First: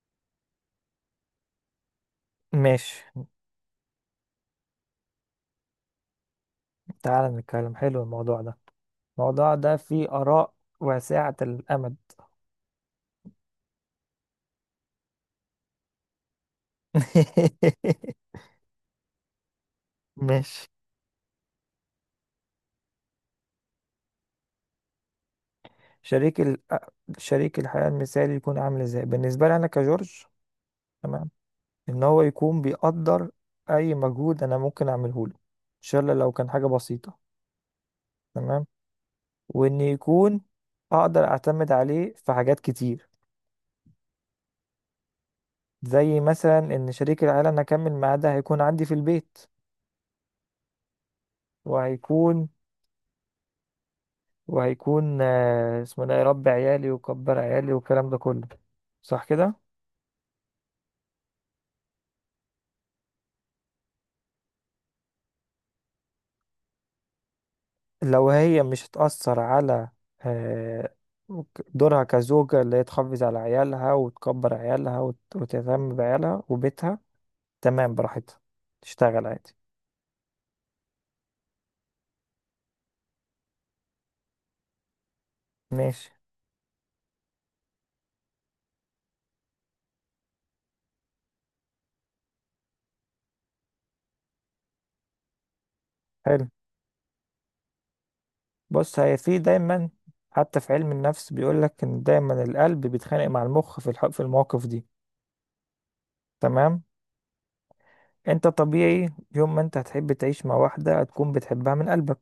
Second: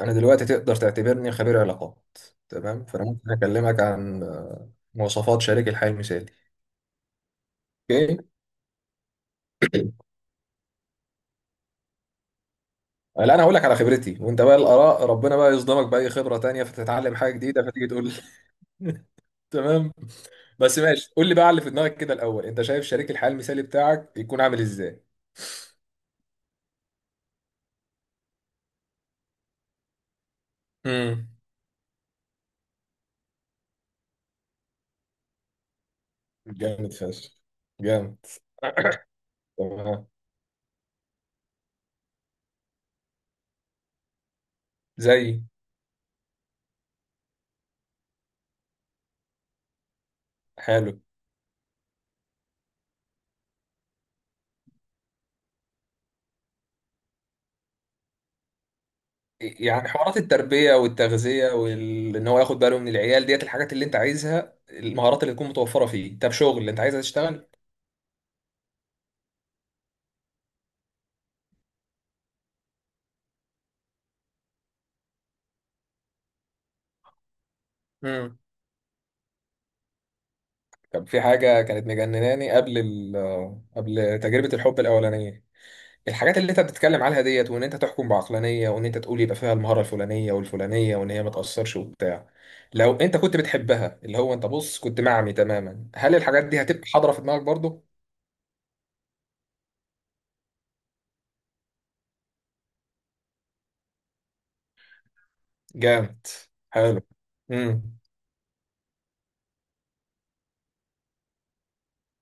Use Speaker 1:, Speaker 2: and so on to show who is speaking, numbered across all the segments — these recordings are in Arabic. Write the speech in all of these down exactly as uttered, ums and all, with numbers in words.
Speaker 1: انا دلوقتي تقدر تعتبرني خبير علاقات. تمام، فانا
Speaker 2: ماشي،
Speaker 1: ممكن اكلمك عن آه، مواصفات شريك الحياة المثالي.
Speaker 2: تعال نتكلم. حلو
Speaker 1: اوكي.
Speaker 2: الموضوع ده. الموضوع ده فيه آراء واسعة الأمد.
Speaker 1: آه، لا انا هقول لك على خبرتي، وانت بقى الاراء ربنا بقى يصدمك باي خبرة تانية فتتعلم حاجة جديدة فتيجي تقول لي. تمام.
Speaker 2: ماشي.
Speaker 1: بس ماشي قول لي بقى على اللي في دماغك كده الاول، انت شايف شريك الحياة المثالي بتاعك يكون عامل ازاي؟
Speaker 2: شريك ال... شريك الحياة المثالي يكون عامل ازاي بالنسبة لي أنا كجورج؟
Speaker 1: امم.
Speaker 2: تمام. إن هو يكون بيقدر أي مجهود أنا ممكن أعمله له، إن شاء الله لو كان حاجة
Speaker 1: جامد
Speaker 2: بسيطة.
Speaker 1: فشخ. جامد.
Speaker 2: تمام. وإن
Speaker 1: تمام.
Speaker 2: يكون أقدر أعتمد عليه في حاجات كتير،
Speaker 1: زي.
Speaker 2: زي مثلا إن شريك الحياة اللي أنا أكمل معاه ده هيكون عندي في البيت.
Speaker 1: حلو.
Speaker 2: وهيكون وهيكون آه، اسمه ده يربي عيالي ويكبر عيالي والكلام ده كله، صح كده؟
Speaker 1: يعني حوارات التربية والتغذية، وإن هو ياخد باله من العيال ديت، الحاجات اللي أنت عايزها، المهارات اللي تكون متوفرة فيه. طب شغل اللي أنت عايزها تشتغل.
Speaker 2: لو هي مش هتأثر على آه، دورها كزوجة، اللي هي تحافظ على عيالها وتكبر عيالها وت- وتهتم بعيالها وبيتها. تمام،
Speaker 1: امم.
Speaker 2: براحتها تشتغل عادي.
Speaker 1: طب في حاجة كانت مجنناني قبل ال قبل تجربة الحب الأولانية.
Speaker 2: ماشي.
Speaker 1: الحاجات اللي أنت بتتكلم عليها ديت، وإن أنت تحكم بعقلانية، وإن أنت تقول يبقى فيها المهارة الفلانية والفلانية، وإن هي ما تأثرش وبتاع. لو أنت كنت بتحبها، اللي هو أنت بص كنت معمي تماما، هل الحاجات
Speaker 2: حلو.
Speaker 1: دي هتبقى حاضرة في دماغك برضه؟
Speaker 2: بص، هي في دايما، حتى في علم النفس بيقولك ان دايما القلب بيتخانق مع المخ في الح- في المواقف دي.
Speaker 1: جامد.
Speaker 2: تمام.
Speaker 1: حلو. امم.
Speaker 2: انت طبيعي، يوم ما انت هتحب تعيش مع واحدة هتكون بتحبها من قلبك،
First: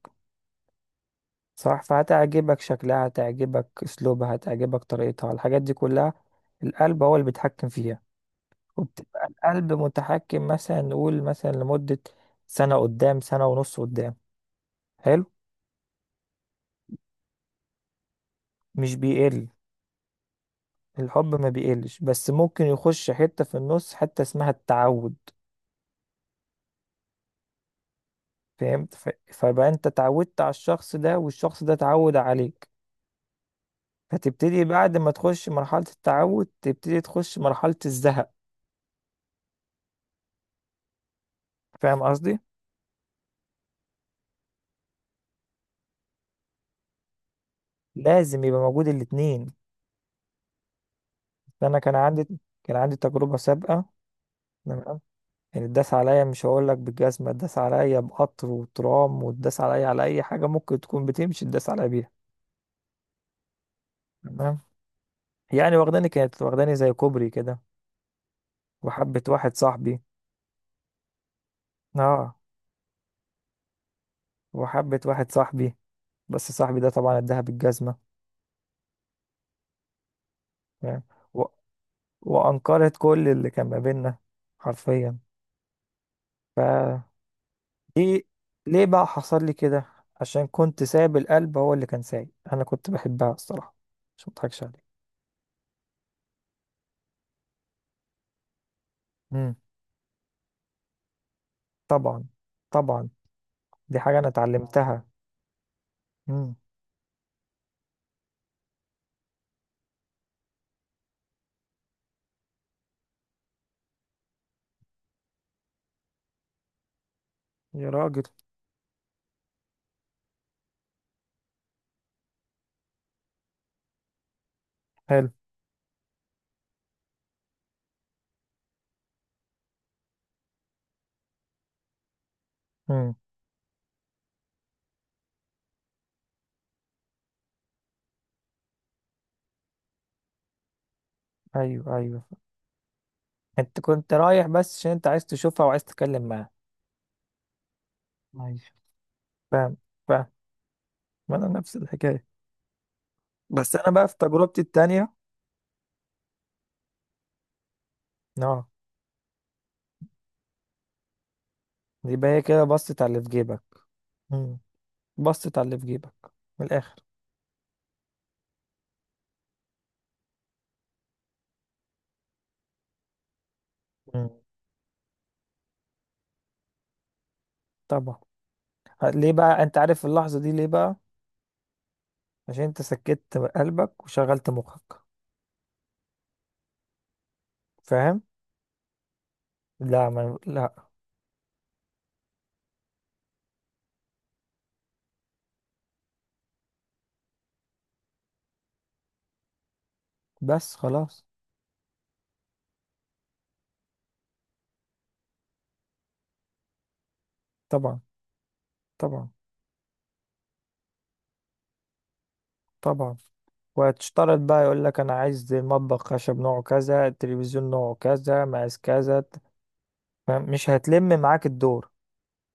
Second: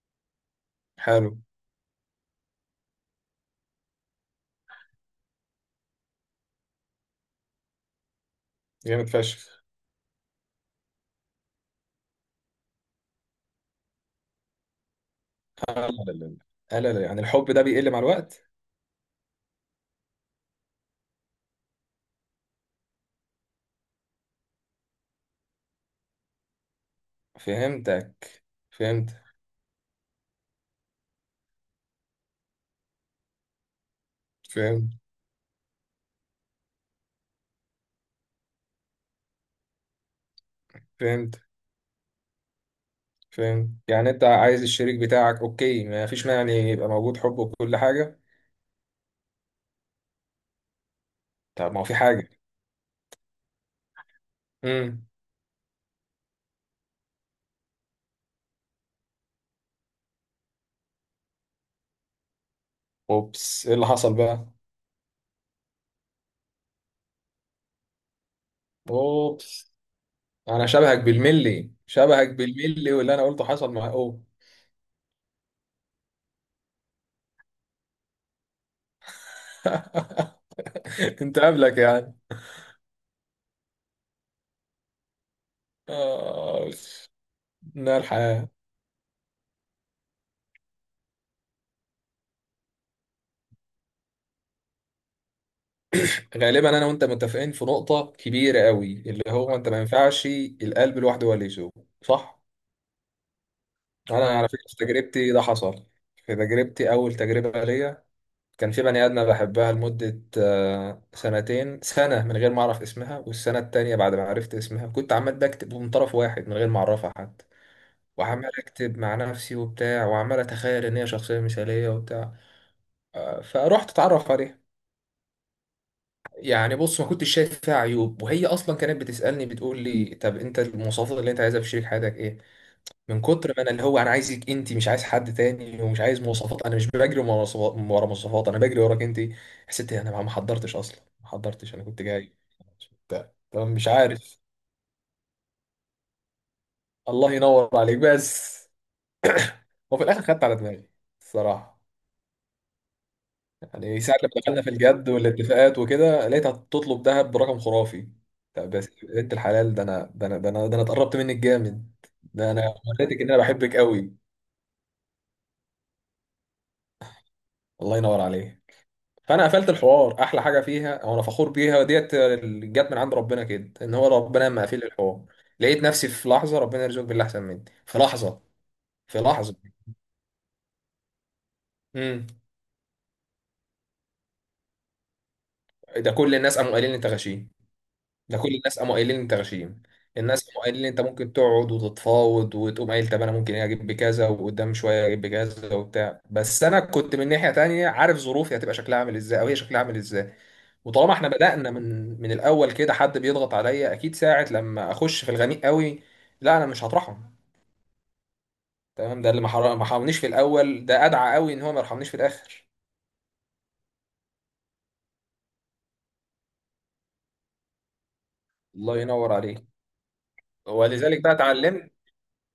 Speaker 1: حلو.
Speaker 2: صح؟ فهتعجبك شكلها، هتعجبك اسلوبها، هتعجبك طريقتها، الحاجات دي كلها القلب هو اللي بيتحكم فيها.
Speaker 1: جامد
Speaker 2: وبتبقى
Speaker 1: فشخ.
Speaker 2: القلب متحكم مثلا، نقول مثلا لمدة سنة قدام، سنة ونص قدام. حلو.
Speaker 1: لا لا لا. لا لا لا، يعني الحب ده بيقل مع الوقت؟
Speaker 2: مش بيقل، الحب ما بيقلش، بس ممكن يخش حتة في النص حتة اسمها التعود.
Speaker 1: فهمتك.
Speaker 2: فهمت، ف-
Speaker 1: فهمت.
Speaker 2: فبقى انت اتعودت على الشخص ده والشخص ده اتعود عليك. فتبتدي
Speaker 1: فهمت.
Speaker 2: بعد ما تخش مرحلة التعود تبتدي تخش مرحلة الزهق.
Speaker 1: فهمت.
Speaker 2: فاهم قصدي؟
Speaker 1: فهمت. يعني انت عايز الشريك بتاعك، اوكي، ما فيش مانع ان يبقى موجود حب وكل حاجه.
Speaker 2: لازم يبقى موجود الاتنين.
Speaker 1: طب
Speaker 2: انا
Speaker 1: ما هو
Speaker 2: كان
Speaker 1: في
Speaker 2: عندي
Speaker 1: حاجه.
Speaker 2: كان عندي تجربه سابقه. تمام.
Speaker 1: امم.
Speaker 2: يعني اتداس عليا، مش هقول لك بالجزمه، اتداس عليا بقطر وترام واتداس عليا على اي حاجه ممكن تكون بتمشي اتداس عليا بيها.
Speaker 1: اوبس، ايه اللي حصل بقى؟
Speaker 2: تمام. يعني واخداني، كانت واخداني زي كوبري كده، وحبه واحد
Speaker 1: اوبس.
Speaker 2: صاحبي.
Speaker 1: انا شبهك بالملي، شبهك
Speaker 2: اه.
Speaker 1: بالملي، واللي انا قلته حصل مع اوه.
Speaker 2: وحبه واحد صاحبي، بس صاحبي ده طبعا اداها بالجزمه. تمام.
Speaker 1: انت
Speaker 2: و...
Speaker 1: قبلك يعني.
Speaker 2: وانكرت كل اللي كان ما بيننا، حرفيا.
Speaker 1: آه. نار
Speaker 2: ايه،
Speaker 1: الحياه.
Speaker 2: ليه بقى حصل لي كده؟ عشان كنت سايب القلب هو اللي كان سايق، انا كنت بحبها الصراحه، مش مضحكش عليك.
Speaker 1: غالبا انا وانت متفقين في نقطة كبيرة قوي، اللي
Speaker 2: امم.
Speaker 1: هو انت ما ينفعش القلب لوحده هو اللي يسوق.
Speaker 2: طبعا.
Speaker 1: صح؟
Speaker 2: طبعا، دي
Speaker 1: انا
Speaker 2: حاجه انا
Speaker 1: على تمام، فكرة في
Speaker 2: اتعلمتها.
Speaker 1: تجربتي ده حصل. في
Speaker 2: امم.
Speaker 1: تجربتي اول تجربة ليا كان في بني ادمة بحبها لمدة آه، سنتين. سنة من غير ما اعرف اسمها، والسنة التانية بعد ما عرفت اسمها كنت عمال بكتب من طرف واحد من غير ما اعرفها حتى،
Speaker 2: يا راجل.
Speaker 1: وعمال اكتب مع نفسي وبتاع، وعمال اتخيل ان هي شخصية مثالية وبتاع. آه، فروحت اتعرف عليها.
Speaker 2: حلو.
Speaker 1: يعني بص ما كنتش شايف فيها عيوب، وهي اصلا كانت بتسالني، بتقول لي طب انت المواصفات اللي انت عايزها في شريك حياتك ايه؟
Speaker 2: امم.
Speaker 1: من كتر ما انا اللي هو انا عايزك انت، مش عايز حد تاني، ومش عايز مواصفات، انا مش بجري ورا مواصفات ورا مواصفات، انا بجري وراك انت. حسيت إيه؟ انا ما ما حضرتش اصلا، ما حضرتش، انا
Speaker 2: ايوه،
Speaker 1: كنت
Speaker 2: ايوه،
Speaker 1: جاي بتاع. طب
Speaker 2: انت
Speaker 1: مش
Speaker 2: كنت
Speaker 1: عارف.
Speaker 2: رايح بس عشان انت عايز تشوفها وعايز تتكلم معاها.
Speaker 1: الله ينور عليك بس.
Speaker 2: ماشي. فاهم.
Speaker 1: وفي الاخر
Speaker 2: فاهم،
Speaker 1: خدت على دماغي
Speaker 2: ما انا نفس
Speaker 1: الصراحه.
Speaker 2: الحكايه، بس انا
Speaker 1: يعني
Speaker 2: بقى في
Speaker 1: ساعة لما
Speaker 2: تجربتي
Speaker 1: دخلنا في الجد
Speaker 2: التانية.
Speaker 1: والاتفاقات وكده، لقيتها تطلب ذهب برقم خرافي.
Speaker 2: اه،
Speaker 1: طب بس يا بنت الحلال، ده انا، ده انا، ده انا، ده انا اتقربت منك جامد،
Speaker 2: يبقى هي
Speaker 1: ده انا
Speaker 2: كده بصت على
Speaker 1: وريتك
Speaker 2: اللي في
Speaker 1: ان انا
Speaker 2: جيبك.
Speaker 1: بحبك قوي.
Speaker 2: امم. بصت على اللي في جيبك من الاخر.
Speaker 1: الله ينور عليه. فانا قفلت الحوار. احلى حاجه فيها، او انا فخور بيها، ديت اللي جت من عند ربنا كده، ان هو
Speaker 2: امم.
Speaker 1: ربنا لما قفل الحوار لقيت نفسي في لحظه، ربنا يرزقك باللي احسن مني في
Speaker 2: طبعا.
Speaker 1: لحظه،
Speaker 2: ه-
Speaker 1: في
Speaker 2: ليه
Speaker 1: لحظه.
Speaker 2: بقى، انت عارف اللحظة دي ليه بقى؟
Speaker 1: امم.
Speaker 2: عشان انت سكت قلبك وشغلت مخك.
Speaker 1: ده كل الناس قاموا قايلين لي انت غشيم،
Speaker 2: فاهم.
Speaker 1: ده كل الناس قاموا قايلين انت غشيم.
Speaker 2: لا، ما
Speaker 1: الناس قاموا
Speaker 2: لا.
Speaker 1: قايلين انت ممكن تقعد وتتفاوض، وتقوم قايل طب انا ممكن إيه اجيب بكذا، وقدام شويه اجيب بكذا وبتاع، بس انا كنت من ناحيه تانية عارف ظروفي هتبقى شكلها عامل ازاي، او هي شكلها عامل ازاي.
Speaker 2: بس
Speaker 1: وطالما
Speaker 2: خلاص.
Speaker 1: احنا بدأنا من من الاول كده حد بيضغط عليا، اكيد ساعه لما اخش في الغميق قوي لا انا مش هطرحهم.
Speaker 2: طبعا.
Speaker 1: تمام. ده
Speaker 2: طبعا.
Speaker 1: اللي ما حر- ما حرمنيش في الاول، ده ادعى قوي ان هو ما يرحمنيش في الاخر.
Speaker 2: طبعا. وهتشترط بقى، يقول لك انا عايز المطبخ خشب نوعه كذا، التلفزيون نوعه كذا، مقاس
Speaker 1: الله
Speaker 2: كذا،
Speaker 1: ينور
Speaker 2: ت-
Speaker 1: عليك.
Speaker 2: فاهم؟ مش هتلم
Speaker 1: ولذلك بقى
Speaker 2: معاك الدور.
Speaker 1: اتعلمت.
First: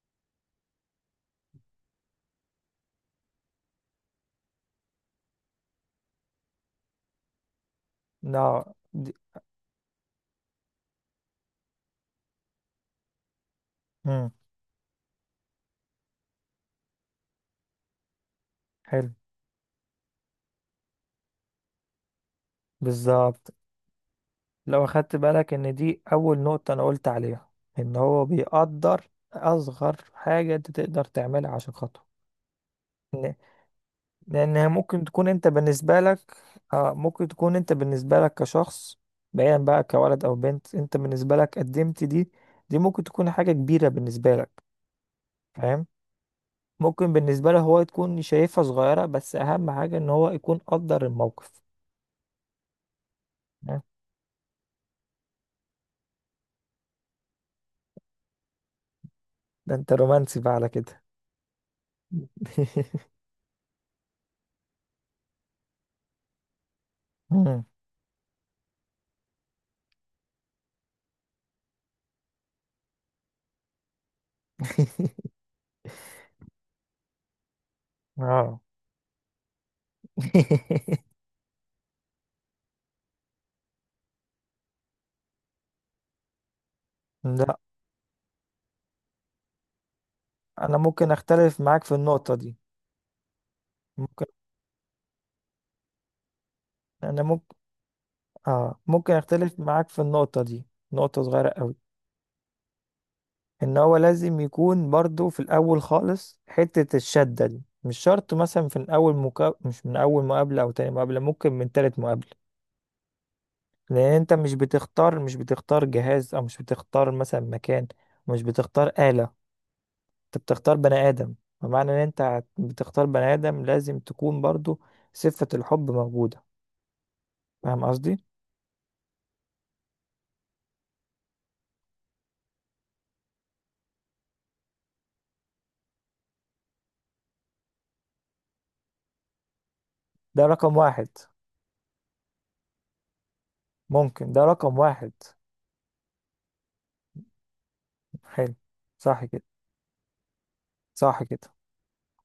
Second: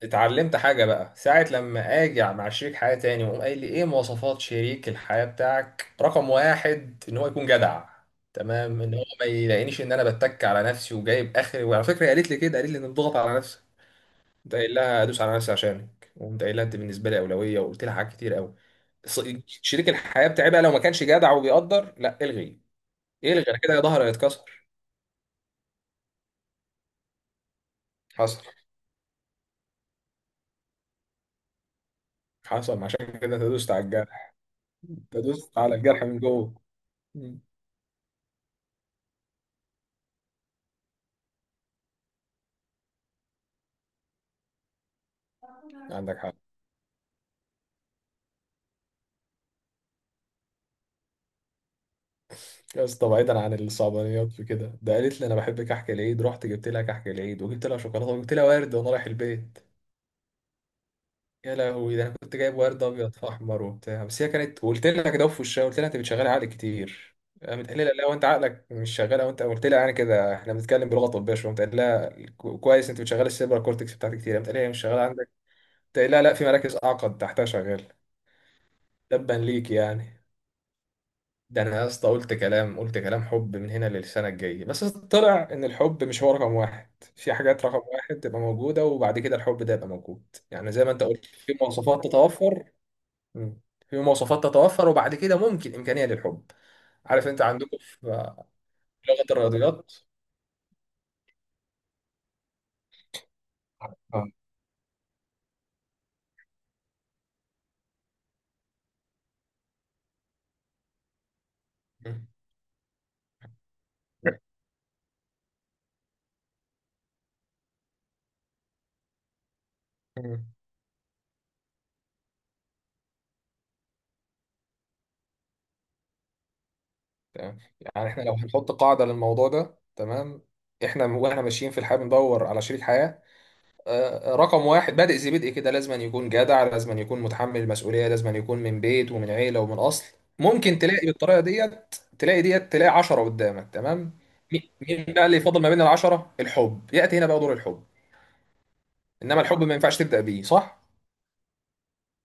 Speaker 1: اتعلمت حاجة بقى، ساعة لما اجي مع شريك حياة تاني، وقوم قايل لي ايه مواصفات شريك الحياة بتاعك، رقم واحد ان هو يكون جدع.
Speaker 2: لا
Speaker 1: تمام، ان هو
Speaker 2: دي...
Speaker 1: ما يلاقينيش ان انا بتك على نفسي وجايب اخري. وعلى فكرة هي قالت لي كده، قالت لي ان تضغط على نفسك،
Speaker 2: مم.
Speaker 1: قمت قايل لها ادوس على نفسي عشانك، وقمت قايل لها انت بالنسبة لي اولوية، وقلت لها حاجات كتير قوي.
Speaker 2: حلو.
Speaker 1: ص- شريك الحياة بتاعي بقى لو ما كانش جدع وبيقدر، لا الغي، الغي،
Speaker 2: بالظبط.
Speaker 1: انا كده ظهري هيتكسر.
Speaker 2: لو اخدت بالك ان دي اول نقطة انا قلت عليها، ان هو
Speaker 1: حصل.
Speaker 2: بيقدر اصغر حاجة انت تقدر تعملها عشان خاطره.
Speaker 1: حصل، عشان كده تدوست على الجرح،
Speaker 2: لأنها ممكن تكون أنت
Speaker 1: تدوست على
Speaker 2: بالنسبة
Speaker 1: الجرح
Speaker 2: لك،
Speaker 1: من جوه.
Speaker 2: آه، ممكن
Speaker 1: مم.
Speaker 2: تكون أنت بالنسبة لك كشخص، بعيدا بقى كولد أو بنت، أنت بالنسبة لك قدمت دي، دي ممكن تكون حاجة كبيرة بالنسبة لك. فاهم؟
Speaker 1: عندك حق.
Speaker 2: ممكن بالنسبة له هو تكون شايفها صغيرة، بس أهم حاجة إن هو يكون قدر الموقف.
Speaker 1: يا اسطى، بعيدا عن
Speaker 2: آه،
Speaker 1: الصعبانيات في كده، ده قالت لي انا بحب كحك العيد، رحت جبت لها كحك العيد، وجبت لها شوكولاته، وجبت لها ورد، وانا رايح البيت.
Speaker 2: ده أنت رومانسي بقى على كده.
Speaker 1: يا لهوي، ده انا كنت جايب ورد ابيض في احمر وبتاع. بس هي كانت، قلت لها كده في وشها، قلت لها انت بتشغلي عقلك كتير،
Speaker 2: مم.
Speaker 1: قامت قايله لي لا وانت عقلك مش شغال، وانت قلت لها، يعني كده احنا بنتكلم بلغه طبيه شويه، قلت لها كو- كويس انت بتشغلي السيبرا كورتكس بتاعتك كتير، قامت قايله لي هي مش شغاله عندك، قلت لها لا، في مراكز اعقد تحتها شغاله،
Speaker 2: اه.
Speaker 1: تبا ليك يعني. ده انا يا اسطى قلت كلام، قلت كلام حب من هنا للسنه الجايه، بس طلع ان الحب مش هو رقم واحد. في
Speaker 2: لا،
Speaker 1: حاجات رقم واحد تبقى موجوده، وبعد كده الحب ده يبقى موجود. يعني
Speaker 2: أنا
Speaker 1: زي ما انت
Speaker 2: ممكن
Speaker 1: قلت، في
Speaker 2: أختلف معاك في
Speaker 1: مواصفات
Speaker 2: النقطة دي.
Speaker 1: تتوفر. مم. في
Speaker 2: ممكن.
Speaker 1: مواصفات تتوفر وبعد كده ممكن امكانيه للحب.
Speaker 2: أنا
Speaker 1: عارف انت
Speaker 2: ممكن،
Speaker 1: عندكم في
Speaker 2: آه، ممكن
Speaker 1: لغه
Speaker 2: أختلف معاك
Speaker 1: الرياضيات.
Speaker 2: في النقطة دي. نقطة صغيرة أوي، ان هو
Speaker 1: آه.
Speaker 2: لازم يكون برضو في الاول خالص حتة الشدة دي، مش شرط مثلا في اول مكا... مش من اول مقابلة او تاني مقابلة، ممكن من تالت
Speaker 1: مم.
Speaker 2: مقابلة. لان انت مش بتختار، مش بتختار جهاز، او مش بتختار مثلا مكان، مش بتختار آلة، انت
Speaker 1: مم.
Speaker 2: بتختار بني ادم. فمعنى ان انت هت- بتختار بني ادم، لازم تكون برضو صفة الحب موجودة.
Speaker 1: تمام،
Speaker 2: فاهم
Speaker 1: يعني
Speaker 2: قصدي؟
Speaker 1: احنا لو هنحط قاعده للموضوع ده. تمام، احنا واحنا ماشيين في الحياه بندور على شريك حياه. آه، رقم واحد، بادئ ذي بدء كده، لازم أن يكون جدع، لازم أن يكون متحمل المسؤولية، لازم أن يكون من بيت ومن عيلة ومن أصل.
Speaker 2: ده رقم
Speaker 1: ممكن تلاقي
Speaker 2: واحد،
Speaker 1: بالطريقة ديت تلاقي ديت، تلاقي عشرة قدامك. تمام،
Speaker 2: ممكن ده
Speaker 1: مي-
Speaker 2: رقم
Speaker 1: مين
Speaker 2: واحد.
Speaker 1: بقى اللي يفضل ما بين العشرة؟ الحب يأتي هنا بقى دور الحب.
Speaker 2: حلو. صح
Speaker 1: إنما
Speaker 2: كده.
Speaker 1: الحب ما ينفعش تبدأ بيه. صح،
Speaker 2: صح كده،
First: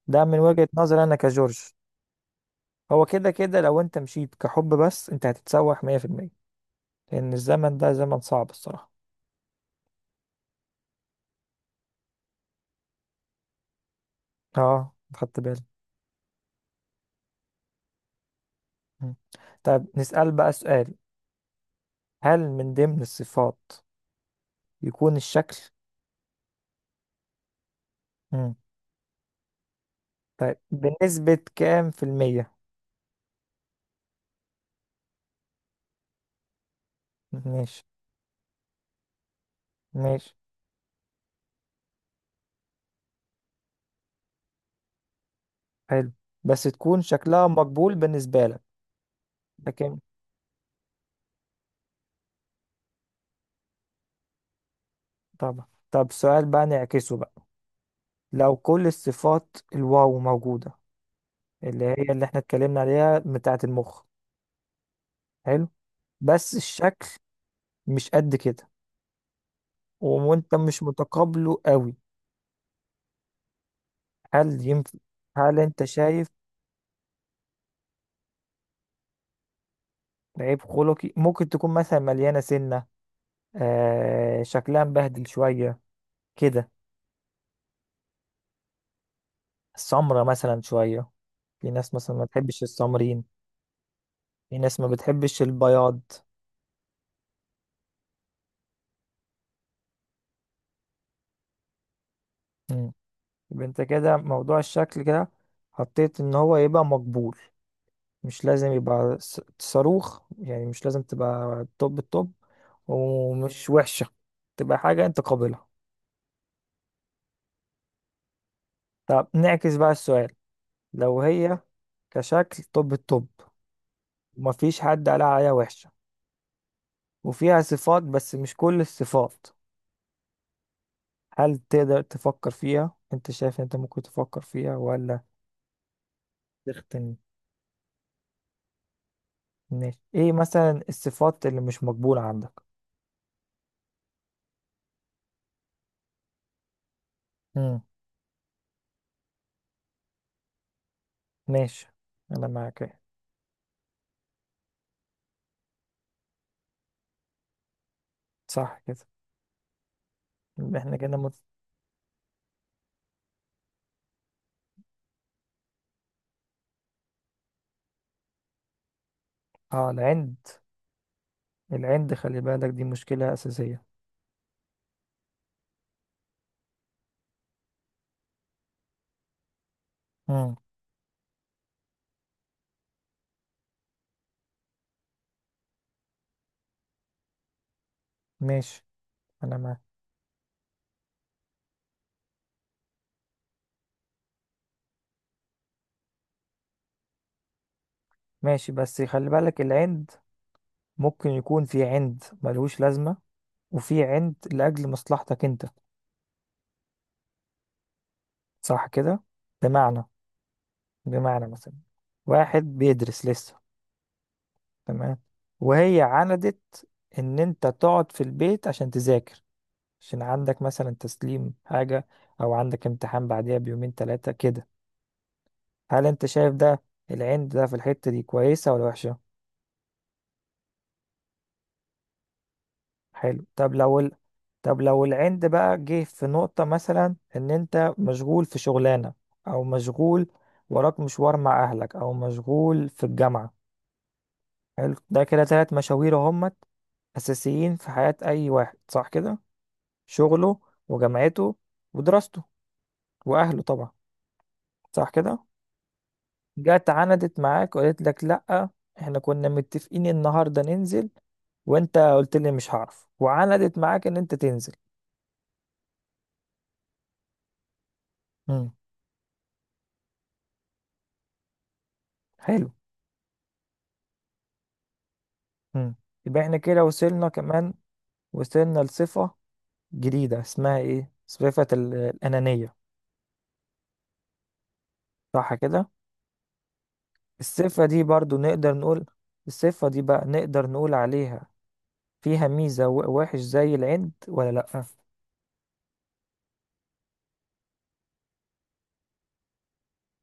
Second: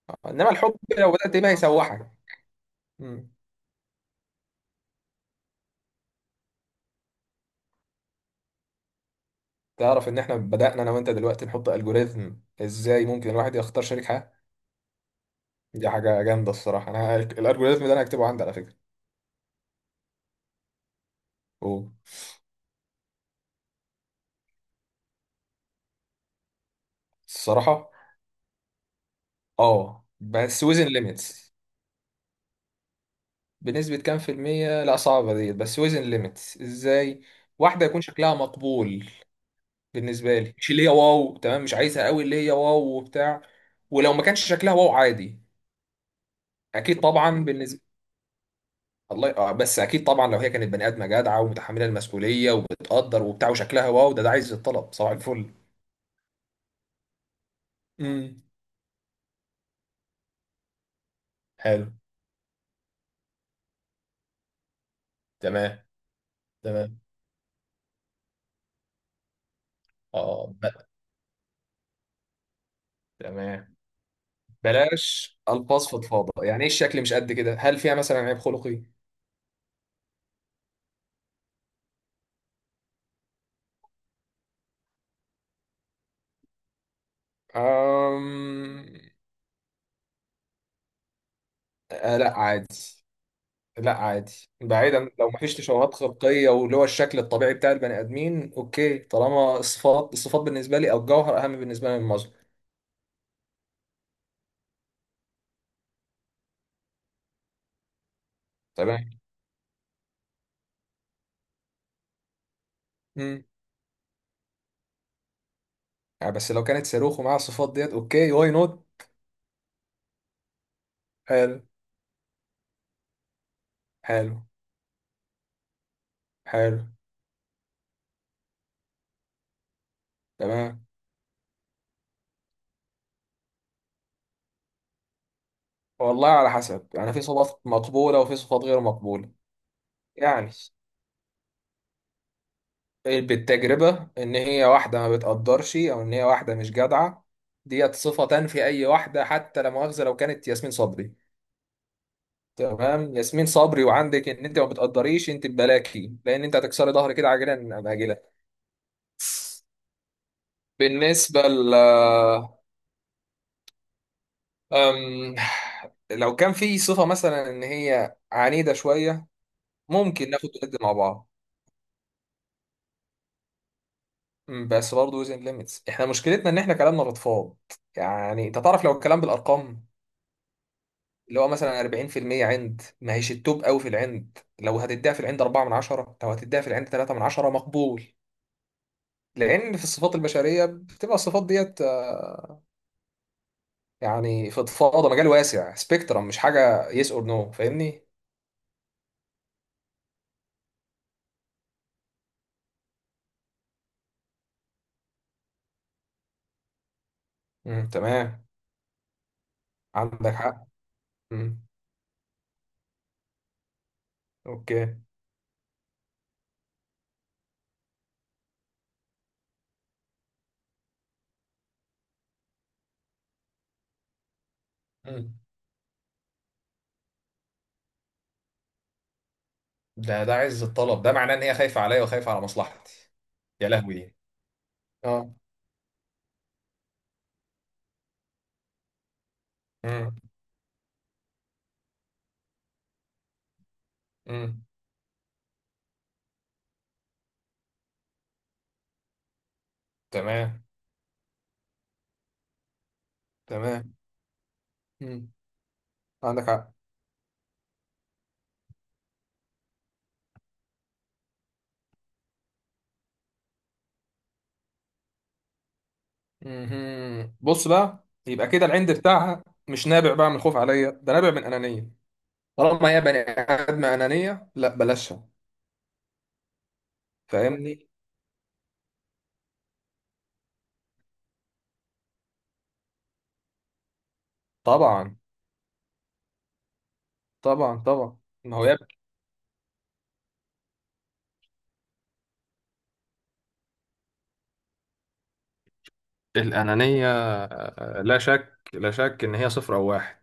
Speaker 2: ده من
Speaker 1: إنما
Speaker 2: وجهة
Speaker 1: الحب
Speaker 2: نظري
Speaker 1: لو
Speaker 2: انا
Speaker 1: بدأت بيه
Speaker 2: كجورج.
Speaker 1: هيسوحك.
Speaker 2: هو كده
Speaker 1: مم.
Speaker 2: كده لو انت مشيت كحب بس، انت هتتسوح مية في المية. لان الزمن ده زمن صعب الصراحة.
Speaker 1: تعرف إن إحنا بدأنا أنا وأنت دلوقتي نحط ألجوريزم إزاي ممكن الواحد يختار شريك حياة.
Speaker 2: اه، خدت بالي.
Speaker 1: دي حاجة جامدة الصراحة. أنا ه- الألجوريزم ده أنا هكتبه عندي على فكرة.
Speaker 2: مم. طيب نسأل بقى سؤال،
Speaker 1: أوه.
Speaker 2: هل من ضمن الصفات يكون الشكل؟
Speaker 1: الصراحة،
Speaker 2: مم.
Speaker 1: اه
Speaker 2: طيب
Speaker 1: بس وزن
Speaker 2: بنسبة
Speaker 1: ليميتس.
Speaker 2: كام في المية؟
Speaker 1: بنسبة كام في المية؟ لا صعبة ديت، بس وزن ليميتس ازاي.
Speaker 2: ماشي.
Speaker 1: واحدة يكون شكلها مقبول
Speaker 2: ماشي.
Speaker 1: بالنسبة لي، مش اللي هي واو. تمام، مش عايزها قوي اللي هي واو وبتاع، ولو ما كانش شكلها واو عادي.
Speaker 2: حلو. بس
Speaker 1: اكيد
Speaker 2: تكون
Speaker 1: طبعا
Speaker 2: شكلها
Speaker 1: بالنسبة،
Speaker 2: مقبول بالنسبة لك.
Speaker 1: الله آه بس
Speaker 2: لكن،
Speaker 1: اكيد طبعا لو هي كانت بني ادمة جدعة ومتحملة المسؤولية وبتقدر وبتاع وشكلها واو، ده ده عايز الطلب، صباح الفل.
Speaker 2: طبعا. طب سؤال بقى نعكسه بقى،
Speaker 1: امم.
Speaker 2: لو كل الصفات الواو موجودة، اللي
Speaker 1: حلو.
Speaker 2: هي اللي احنا اتكلمنا عليها بتاعة المخ، حلو،
Speaker 1: تمام.
Speaker 2: بس
Speaker 1: تمام.
Speaker 2: الشكل مش قد كده،
Speaker 1: اه
Speaker 2: وانت مش
Speaker 1: بقى.
Speaker 2: متقابله قوي،
Speaker 1: تمام.
Speaker 2: هل ينفع؟
Speaker 1: بلاش
Speaker 2: هل انت
Speaker 1: الفاظ
Speaker 2: شايف؟
Speaker 1: فضفاضه، يعني ايه الشكل مش قد كده؟ هل فيها مثلا عيب خلقي؟
Speaker 2: عيب خلقي ممكن تكون مثلا مليانة سنة، آه، شكلها مبهدل شوية كده،
Speaker 1: أم...
Speaker 2: السمرة مثلا شوية، في ناس مثلا
Speaker 1: آه
Speaker 2: ما
Speaker 1: لا
Speaker 2: بتحبش
Speaker 1: عادي.
Speaker 2: السمرين،
Speaker 1: لا عادي،
Speaker 2: في ناس ما
Speaker 1: بعيدا لو
Speaker 2: بتحبش
Speaker 1: مفيش تشوهات
Speaker 2: البياض.
Speaker 1: خلقيه، واللي هو الشكل الطبيعي بتاع البني ادمين، اوكي. طالما الصفات، الصفات بالنسبه لي، او الجوهر اهم بالنسبه لي من المظهر.
Speaker 2: مم. يبقى انت كده موضوع الشكل كده حطيت ان هو يبقى مقبول، مش لازم
Speaker 1: تمام.
Speaker 2: يبقى س- صاروخ، يعني مش لازم تبقى توب التوب،
Speaker 1: امم.
Speaker 2: ومش وحشة، تبقى حاجة انت قابلها.
Speaker 1: آه بس لو كانت صاروخ ومعاها الصفات ديت، اوكي واي نوت.
Speaker 2: طب نعكس بقى السؤال، لو
Speaker 1: حلو.
Speaker 2: هي كشكل طب الطب،
Speaker 1: حلو.
Speaker 2: ومفيش حد قال عليها وحشة،
Speaker 1: حلو.
Speaker 2: وفيها صفات بس مش كل الصفات،
Speaker 1: تمام.
Speaker 2: هل تقدر تفكر فيها؟ انت شايف انت ممكن تفكر فيها ولا؟
Speaker 1: والله على حسب، يعني
Speaker 2: تختن.
Speaker 1: في صفات مقبوله وفي صفات غير مقبوله.
Speaker 2: ماشي، ايه
Speaker 1: يعني
Speaker 2: مثلا الصفات اللي مش مقبولة عندك؟
Speaker 1: بالتجربة إن هي واحدة ما بتقدرش، أو إن هي واحدة مش جدعة،
Speaker 2: امم.
Speaker 1: ديت صفة تنفي أي واحدة، حتى لا مؤاخذة لو كانت ياسمين صبري.
Speaker 2: ماشي. انا معاك. ايه،
Speaker 1: تمام، ياسمين صبري وعندك إن أنت ما بتقدريش أنت، ببلاكي، لأن أنت هتكسري ظهري كده عاجلا أم آجلا.
Speaker 2: صح كده. يبقى احنا كده مت...
Speaker 1: بالنسبة ل أم... لو كان في صفة مثلا إن هي عنيدة شوية،
Speaker 2: اه،
Speaker 1: ممكن
Speaker 2: العند.
Speaker 1: ناخد وندي مع بعض.
Speaker 2: العند خلي بالك دي مشكلة أساسية.
Speaker 1: أم، بس برضه وزن ليميتس، إحنا مشكلتنا إن إحنا كلامنا بتفاض. يعني أنت تعرف لو الكلام بالأرقام،
Speaker 2: امم.
Speaker 1: اللي هو مثلا اربعين في المية عند، ما هيش التوب قوي في العند. لو هتديها في العند اربعة من عشرة، لو هتديها في العند تلاتة من عشرة، مقبول.
Speaker 2: ماشي. انا
Speaker 1: لان
Speaker 2: معاك.
Speaker 1: في الصفات البشريه بتبقى الصفات ديت آه، يعني فضفاضه، مجال واسع، سبيكترم، مش حاجه يس اور نو. فاهمني.
Speaker 2: ماشي، بس خلي بالك، العند ممكن يكون في عند ملهوش لازمة، وفي عند لأجل مصلحتك أنت.
Speaker 1: امم. تمام.
Speaker 2: صح كده؟ بمعنى،
Speaker 1: عندك حق.
Speaker 2: بمعنى
Speaker 1: امم.
Speaker 2: مثلا واحد بيدرس لسه،
Speaker 1: اوكي.
Speaker 2: تمام، وهي عندت إن أنت تقعد في البيت عشان تذاكر، عشان عندك مثلا تسليم حاجة، أو عندك امتحان بعديها بيومين تلاتة كده.
Speaker 1: مم.
Speaker 2: هل أنت شايف ده العند ده في الحتة دي كويسة ولا وحشة؟
Speaker 1: ده ده عز الطلب، ده معناه ان هي خايفه عليا وخايفه على مصلحتي.
Speaker 2: حلو.
Speaker 1: يا
Speaker 2: طب لو.
Speaker 1: لهوي.
Speaker 2: طب لو
Speaker 1: اه.
Speaker 2: العند بقى جه في نقطة، مثلا ان انت مشغول في شغلانة، او
Speaker 1: امم.
Speaker 2: مشغول وراك مشوار مع اهلك، او مشغول في الجامعة.
Speaker 1: امم.
Speaker 2: حلو، ده كده تلات مشاوير همت اساسيين في حياة اي واحد، صح كده؟ شغله،
Speaker 1: تمام.
Speaker 2: وجامعته، ودراسته، واهله طبعا،
Speaker 1: تمام.
Speaker 2: صح
Speaker 1: امم.
Speaker 2: كده.
Speaker 1: عندك حق.
Speaker 2: جت عندت معاك وقالت لك لا، احنا كنا متفقين النهاردة ننزل، وانت قلت لي مش هعرف، وعندت معاك ان انت تنزل.
Speaker 1: مهم. بص بقى، يبقى كده
Speaker 2: امم.
Speaker 1: العند بتاعها مش نابع بقى من خوف عليا، ده نابع من أنانية.
Speaker 2: حلو.
Speaker 1: طالما هي بني آدم أنانية، لا بلاشها.
Speaker 2: مم. يبقى احنا كده وصلنا كمان،
Speaker 1: فاهمني.
Speaker 2: وصلنا لصفة جديدة اسمها ايه؟ صفة ال- الأنانية.
Speaker 1: طبعا
Speaker 2: صح كده؟
Speaker 1: طبعا
Speaker 2: الصفة دي
Speaker 1: طبعا.
Speaker 2: برضو
Speaker 1: ما هو يا
Speaker 2: نقدر
Speaker 1: ابني.
Speaker 2: نقول، الصفة دي بقى نقدر نقول عليها فيها ميزة و- وحش زي العند ولا لأ؟
Speaker 1: الأنانية آه، لا شك، لا شك إن هي صفر أو واحد.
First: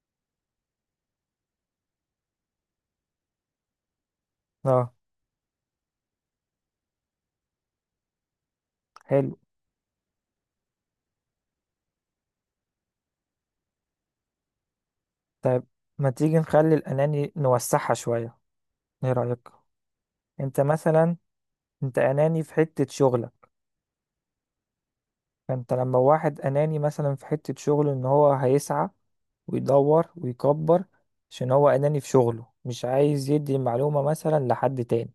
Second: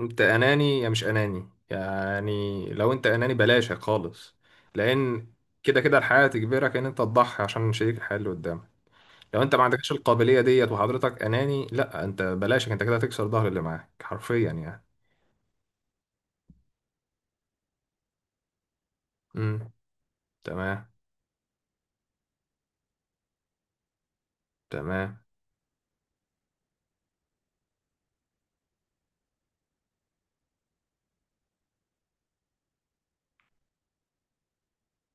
Speaker 1: أنت أناني يا مش أناني، يعني لو أنت أناني بلاشك خالص.
Speaker 2: اه.
Speaker 1: لأن كده كده الحياة تجبرك إن أنت تضحي عشان شريك الحياة اللي قدامك.
Speaker 2: حلو.
Speaker 1: لو انت ما عندكش القابليه ديت وحضرتك اناني، لا انت بلاشك، انت كده هتكسر ظهر اللي معاك حرفيا يعني.
Speaker 2: طيب ما تيجي نخلي الأناني نوسعها شوية، ايه رأيك؟
Speaker 1: امم.
Speaker 2: انت
Speaker 1: تمام.
Speaker 2: مثلا، انت أناني في حتة شغلك.
Speaker 1: تمام.
Speaker 2: فانت، لما واحد أناني مثلا في حتة شغله، ان هو هيسعى ويدور ويكبر، عشان هو أناني في شغله مش عايز يدي المعلومة مثلا لحد تاني،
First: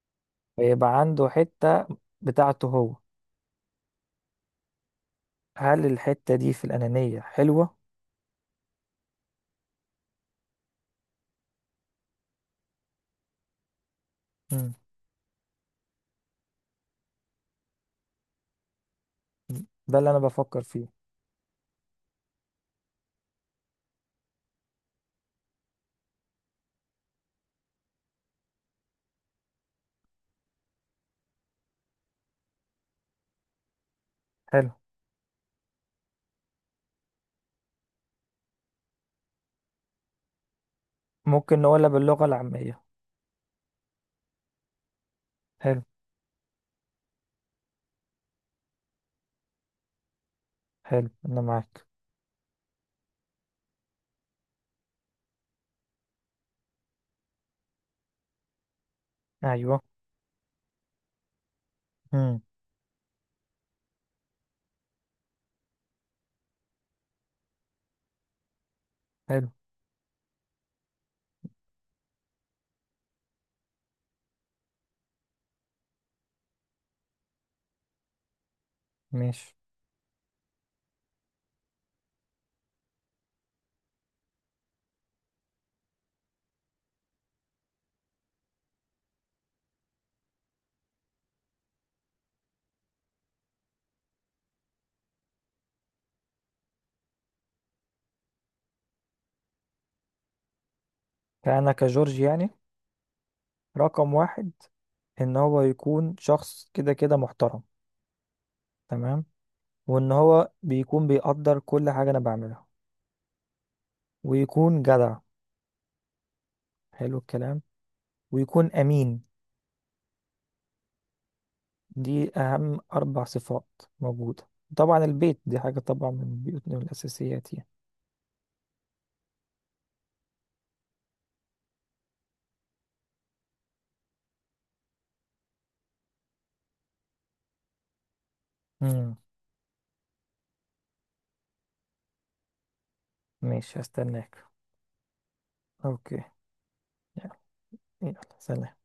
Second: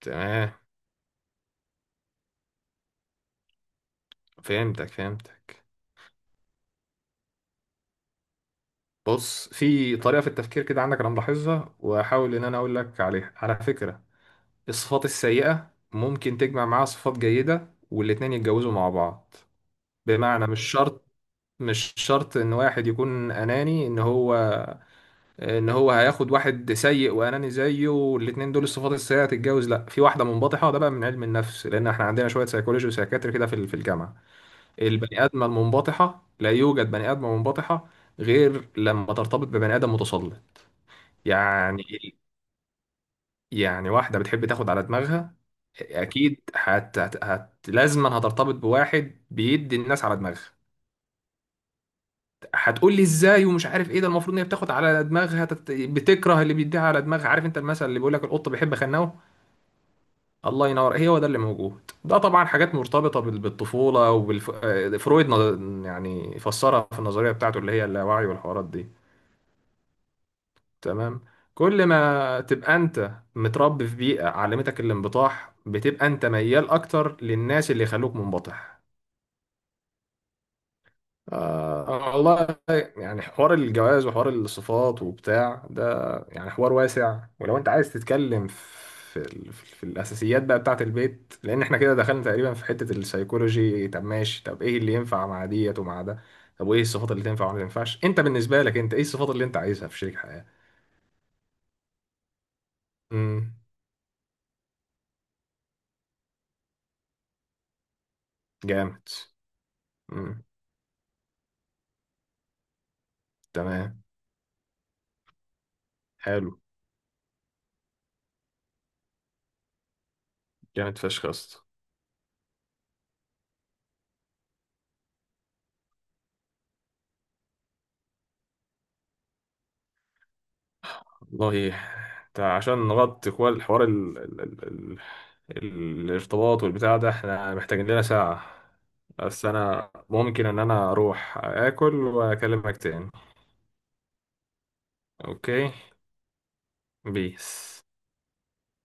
Speaker 1: تمام.
Speaker 2: ويبقى عنده حتة بتاعته هو.
Speaker 1: فهمتك. فهمتك.
Speaker 2: هل الحتة دي في الأنانية حلوة؟
Speaker 1: بص في طريقه في التفكير كده عندك، انا ملاحظها واحاول ان انا اقول لك عليها على فكره.
Speaker 2: مم.
Speaker 1: الصفات السيئه ممكن تجمع معاها صفات جيده، والاتنين يتجوزوا مع بعض.
Speaker 2: ده اللي أنا
Speaker 1: بمعنى مش
Speaker 2: بفكر فيه.
Speaker 1: شرط، مش شرط ان واحد يكون اناني ان هو، ان هو هياخد واحد سيء واناني زيه، والاتنين دول الصفات السيئه هتتجوز. لا، في واحده منبطحه، ده بقى من علم النفس، لان احنا عندنا شويه سيكولوجي وسيكاتري كده في ال- في الجامعه.
Speaker 2: حلو.
Speaker 1: البني ادمه المنبطحه، لا يوجد بني ادمه منبطحه غير لما ترتبط ببني ادم متسلط.
Speaker 2: ممكن
Speaker 1: يعني.
Speaker 2: نقولها باللغة العامية.
Speaker 1: يعني واحده بتحب تاخد على دماغها،
Speaker 2: حلو.
Speaker 1: اكيد هت هت هت لازما هترتبط بواحد بيدي الناس على دماغها.
Speaker 2: حلو، أنا معاك.
Speaker 1: هتقول لي ازاي ومش عارف ايه، ده المفروض ان هي بتاخد على دماغها تت- بتكره اللي بيديها على دماغها. عارف انت المثل اللي بيقول لك القط بيحب خناوه.
Speaker 2: أيوه.
Speaker 1: الله ينور، هي هو ده اللي موجود. ده
Speaker 2: مم.
Speaker 1: طبعا حاجات مرتبطة بال- بالطفولة وبالفرويد. يعني فسرها في النظرية بتاعته اللي هي اللاوعي والحوارات دي.
Speaker 2: حلو.
Speaker 1: تمام. كل ما تبقى انت متربي في بيئة علمتك الانبطاح، بتبقى انت ميال اكتر للناس اللي يخلوك منبطح.
Speaker 2: ماشي.
Speaker 1: آه والله. يعني حوار الجواز وحوار الصفات وبتاع ده، يعني حوار واسع. ولو انت عايز تتكلم في ال- في الاساسيات بقى بتاعه البيت، لان احنا كده دخلنا تقريبا في حتة السيكولوجي. طب ماشي، طب ايه اللي ينفع مع ديت ومع ده؟ طب وايه الصفات اللي تنفع وما تنفعش؟ انت بالنسبة لك، انت ايه الصفات اللي انت عايزها في شريك حياة؟
Speaker 2: فأنا كجورج يعني،
Speaker 1: امم.
Speaker 2: رقم واحد، إن هو يكون شخص كده كده محترم.
Speaker 1: جامد.
Speaker 2: تمام. وإن
Speaker 1: امم.
Speaker 2: هو بيكون بيقدر كل حاجة أنا بعملها.
Speaker 1: تمام.
Speaker 2: ويكون جدع.
Speaker 1: حلو.
Speaker 2: حلو الكلام. ويكون أمين.
Speaker 1: جامد فشخ يا اسطى.
Speaker 2: دي أهم أربع صفات موجودة. طبعا البيت دي حاجة طبعا، من بيوتنا من الأساسيات يعني.
Speaker 1: والله. انت عشان نغطي كل الحوار ال... ال... ال... ال... الارتباط والبتاع ده، احنا محتاجين لنا ساعة.
Speaker 2: مم.
Speaker 1: بس انا ممكن ان انا اروح اكل واكلمك تاني.
Speaker 2: ماشي، هستناك.
Speaker 1: اوكي.
Speaker 2: أوكي. يلا،
Speaker 1: بيس.
Speaker 2: يلا سلام.